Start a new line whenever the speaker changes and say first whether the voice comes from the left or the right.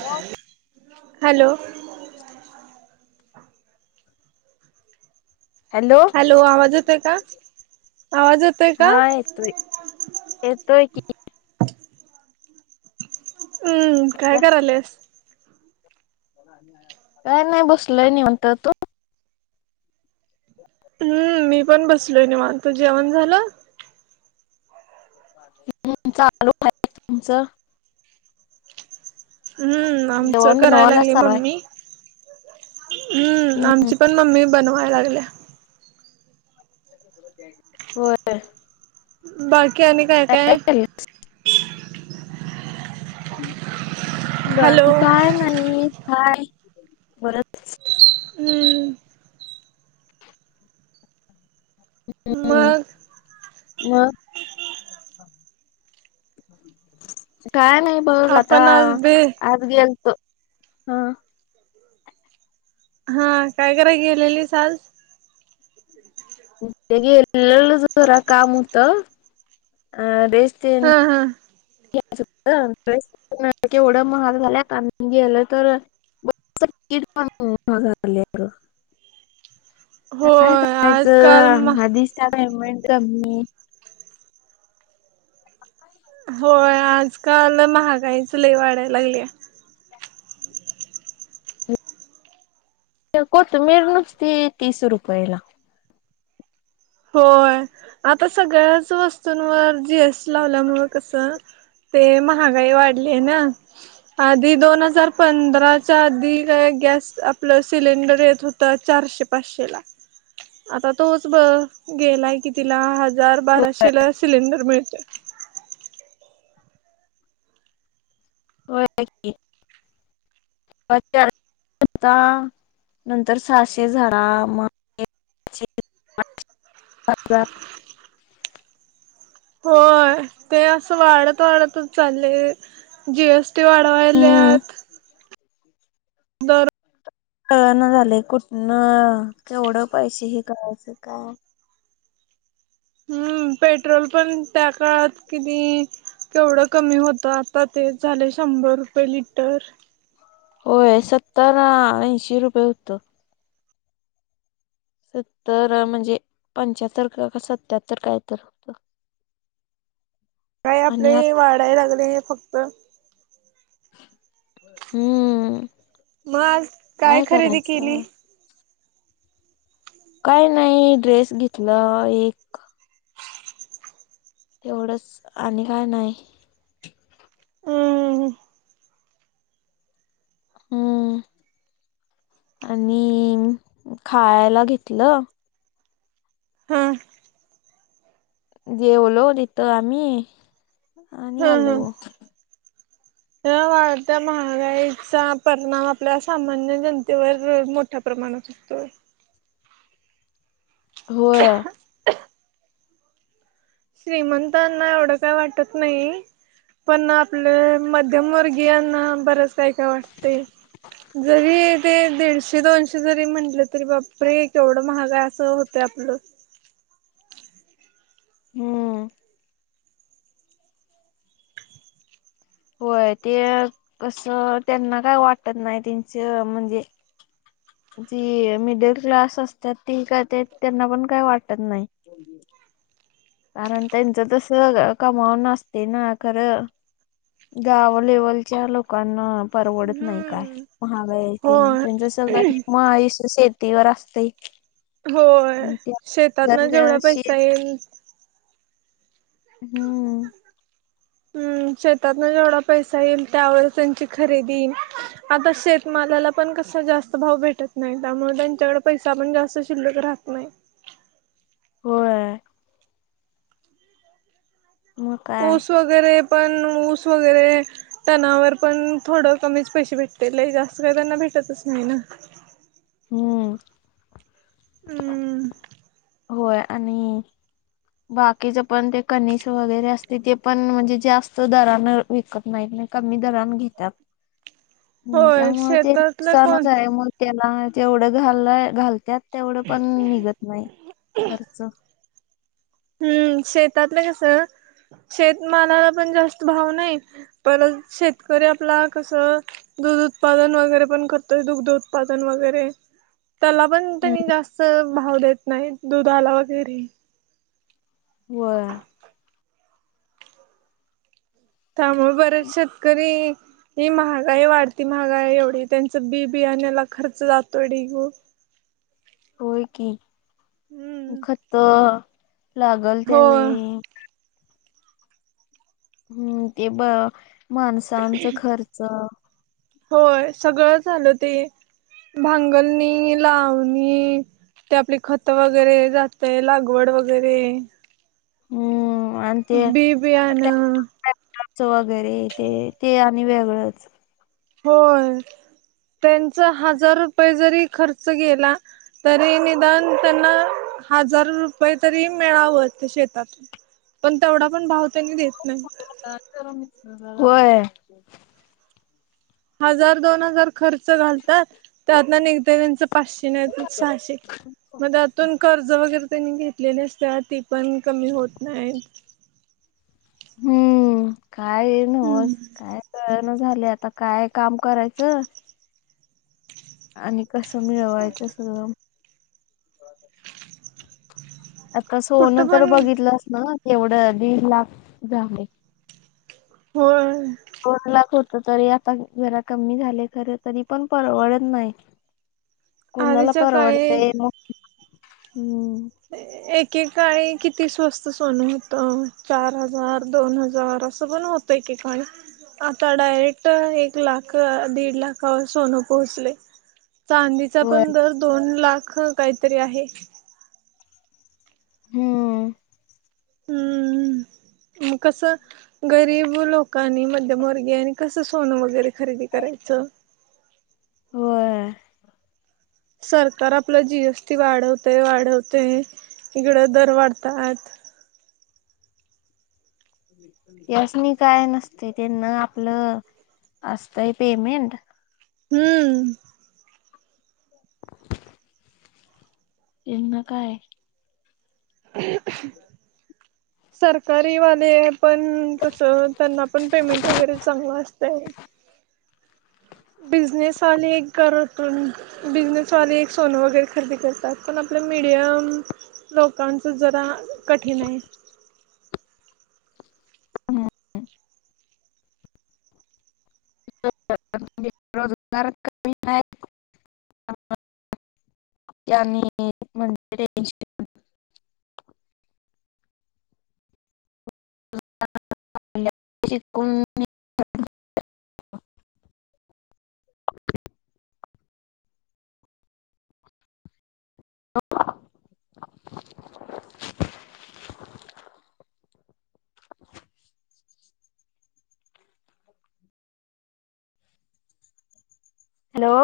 left: Low
right: hello
left: hello
right: आवाज येतोय का आवाज येतोय का
left: हा येतोय. येतोय की
right: उम्म काय करायलेस?
left: काय नाही बसलोय निवांत तो.
right: उम्म मी पण बसलोय निवांत जेवण झालं?
left: [unintelligible]
right: हम्म आमचं
left: जेवण
right: कराय
left: बनवायला
right: लागले
left: चालू आहे
right: मम्मी हम्म आमची पण मम्मी बनवाय लागलया.
left: होय.
right: बाकी आणि काय-काय?
left: ह
right: हॅलो
left: बाकी काय नाही काय हाय परत
right: हम्म.
left: हम्म
right: मग
left: मग काय नाही बघ आता
right: आपण आज बे
left: आ गेलेतो हा.
right: हा काय कराय गेलेलीस आज?
left: ते गेलेलो जरा काम होतं आं ड्रेस तेन
right: हा हा
left: घ्याच होतं ड्रेस पण आता केवड महाग झाल्यात आणि गेलो तर [unintelligible] काय
right: होय आजकाल म
left: करायचं आदिच त्या पेमेंट कमी आहे.
right: होय आजकाल महागाईच लई वाढाय लागल्या.
left: कोतमीर नुसती तीस रुपयेला.
right: होय आता सगळ्याच वस्तूंवर जी एस टी लावल्यामूळं कसं ते महागाई वाढलीये ना आधी दोन हजार पंधराच्या आधी काय गॅस आपलं सिलेंडर येत हो ता चारशे-पाचशे ला आता तोच ब गेलाय कितीला हजार बाराशे ला सिलेंडर मिळतोय.
left: होय की. [unintelligible] होता नंतर सहाशे झाला मग. [unintelligible]
right: होय ते असं वाढत वाढतच चालले. जी एस टी
left: हम्म
right: वाढवायल्यात दर
left: कळेना झाले कुठनं केवढं पैशे हे करायचं काय
right: हम्म पेट्रोल पण त्या काळात किती केवढं कमी होतं आता ते झाले शंभर रुपये लिटर.
left: होय सत्तर ऐंशी रुपये होतं. सत्तर म्हणजे पंच्याहत्तर का कसं सत्याहत्तर काय तर. होत
right: काय आपले
left: आणि आ
right: हे वाढाय लागले फक्त.
left: हम्म
right: मग आज
left: काय
right: खरेदी केली?
left: करायचं. काय नाही ड्रेस घेतला एक एवढंच आणि काय नाय.
right: हम्म हम्म.
left: हम्म आणि खायला घेतलं
right: हां
left: जेवलो तिथं आम्ही आणि आलो.
right: तर वाढत्या महागाईचा परिणाम आपल्या सामान्य जनतेवर मोठ्या प्रमाणात हुतोय
left: होय
right: श्रीमंतांना एवढं काय वाटत नाही पण आपल्या मध्यमवर्गीयांना बरंच काय काय वाटतय जरी ते दीडशे दोनशे जरी म्हटलं तरी बाप रे केवढं महाग असं होत ते आपलं
left: हम्म होय ते कसं त्यांना काय वाटत नाही त्यांच म्हणजे जी मिडल क्लास असतात ती का ते त्यांना पण काही वाटत नाही कारण त्यांचं तस कमावनं असतय ना खरं गाव लेवलच्या लोकांना परवडत नाही काय.
right: हम्म.
left: महागाई तेन
right: होय
left: त्यांचं सगळं नीम्म आयुष्य शेतीवर असतय
right: होय शेतातनं जेवढा
left: शेत
right: पैसा येईल
left: हम्म
right: हम्म शेतातन जेवढा पैसा येईल त्यावरचं त्यांची खरेदी आता शेतमालाला पण कसा जास्त भाव भेटत नाही त्यामुळे त्यांच्याकडे पैसा पण जास्त शिल्लक राहत नाही.
left: होय. मग काय
right: ऊस वगैरे पण ऊस वगैरे टणावर पण थोडं कमीच पैसे भेटते लय जास्त काही त्यांना भेटतच नाही ना.
left: हम्म.
right: हम्.
left: होय आणि बाकीच पण ते कनिस वगैरे असते ते पण म्हणजे जास्त दरानं विकत नाहीत नाही. कमी दरान घेत्यात.
right: [unintelligible]
left: हम् त्यामुळे ते
right: शेतातलं कोण
left: नुकसानच हाय म्हणून त्याला जेवढं घाल घालत्यात तेवढं पण निघत नाही खर्च.
right: हम्म शेतातलं कसं शेतमालाला पण जास्त भाव नाही. परत शेतकरी आपला कस. दूध उत्पादन वगैरे पण करतोय दुग्ध उत्पादन वगैरे, त्याला पण
left: हम्म
right: त्यांनी जास्त भाव देत नाहीत दुधाला वगैरे.
left: व्हय.
right: त्यामुळे बरेच शेतकरी ही महागाई वाढती महागाई एवढी त्यांचं बी बियान्याला खर्च जातोय ढीग
left: होय की
right: हम्म
left: खतं लागल
right: होय
left: त्यावेेळी, हम्म ते ब माणसांचं खर्च.
right: होय सगळं झालं ते भांगलणी, लावणी ते आपली खत वगैरे जातय लागवड वगैरे,
left: हम्म
right: बी बियानं
left: च वगैरे ते ते आणि वेगळंच.
right: होय त्यांचा हजार रुपये जरी खर्च गेला तरी निदान त्यांना हजार रुपये तरी मिळावं ते शेतातून पण तेवढा पण भाव त्यांनी देत नाहीत.
left: होय.
right: हजार दोन हजार खर्च घालतात त्यातनं निघतंय त्यांचं पाचशे नाहीतर सहाशे मग त्यातुन कर्ज वगैरे त्यानीं घेतलेले असतात ती पण कमी होत नाहीत.
left: हम्म काय नव्हच काय कळना झाले आता काय काम करायचं आणि कसं मिळवायचं सगळं. आता
right: कुठं
left: सोनं तर
right: पण
left: बघितलंस ना एवढं दीड लाख लाग झालय.
right: होय.
left: दोन लाख होत तरी आता जरा कमी झाले खर तरी पण परवडत नाही.
right: [unintelligible]
left: कुणाला
right: काळी
left: परवडतंय मग हम्म.
right: एकेकाळी किती स्वस्त सोन होत चार हजार दोन हजार. स पण होतय एक के काळी. आता डायरेक्ट एक लाख दीड लाखावर सोनं पोहोचलय. चांदीचा
left: होय
right: पण दर दोन लाख काहीतरी आहे.
left: हम्म.
right: हम्म मग कसं गरीब लोकांनी मध्यमवर्गीनी कसं सोनं वगैरे खरेदी करायचं.
left: होय.
right: सरकार आपलं जी एस टी वाढवतेय वाढवते इकड दर वाढतात.
left: त्यासनी काय नसते त्यांना आपलं असतय पेमेंट
right: हम्म
left: त्यांना काय
right: [unintelligible] सरकारी वाले आहे पण कसं त्यांना पण पेमेंट वगैरे चांगलं असतंय. बिझनेस आणि करत बिझनेसवाले एक सोनं वगैरे खरेदी करतात पण आपलं मिडियम लोकांचं जरा कठीण आहे.
left: हम् बेरोजगार कमी नाही [unintelligible] [unintelligible] श [unintelligible] [unintelligible] हॅलो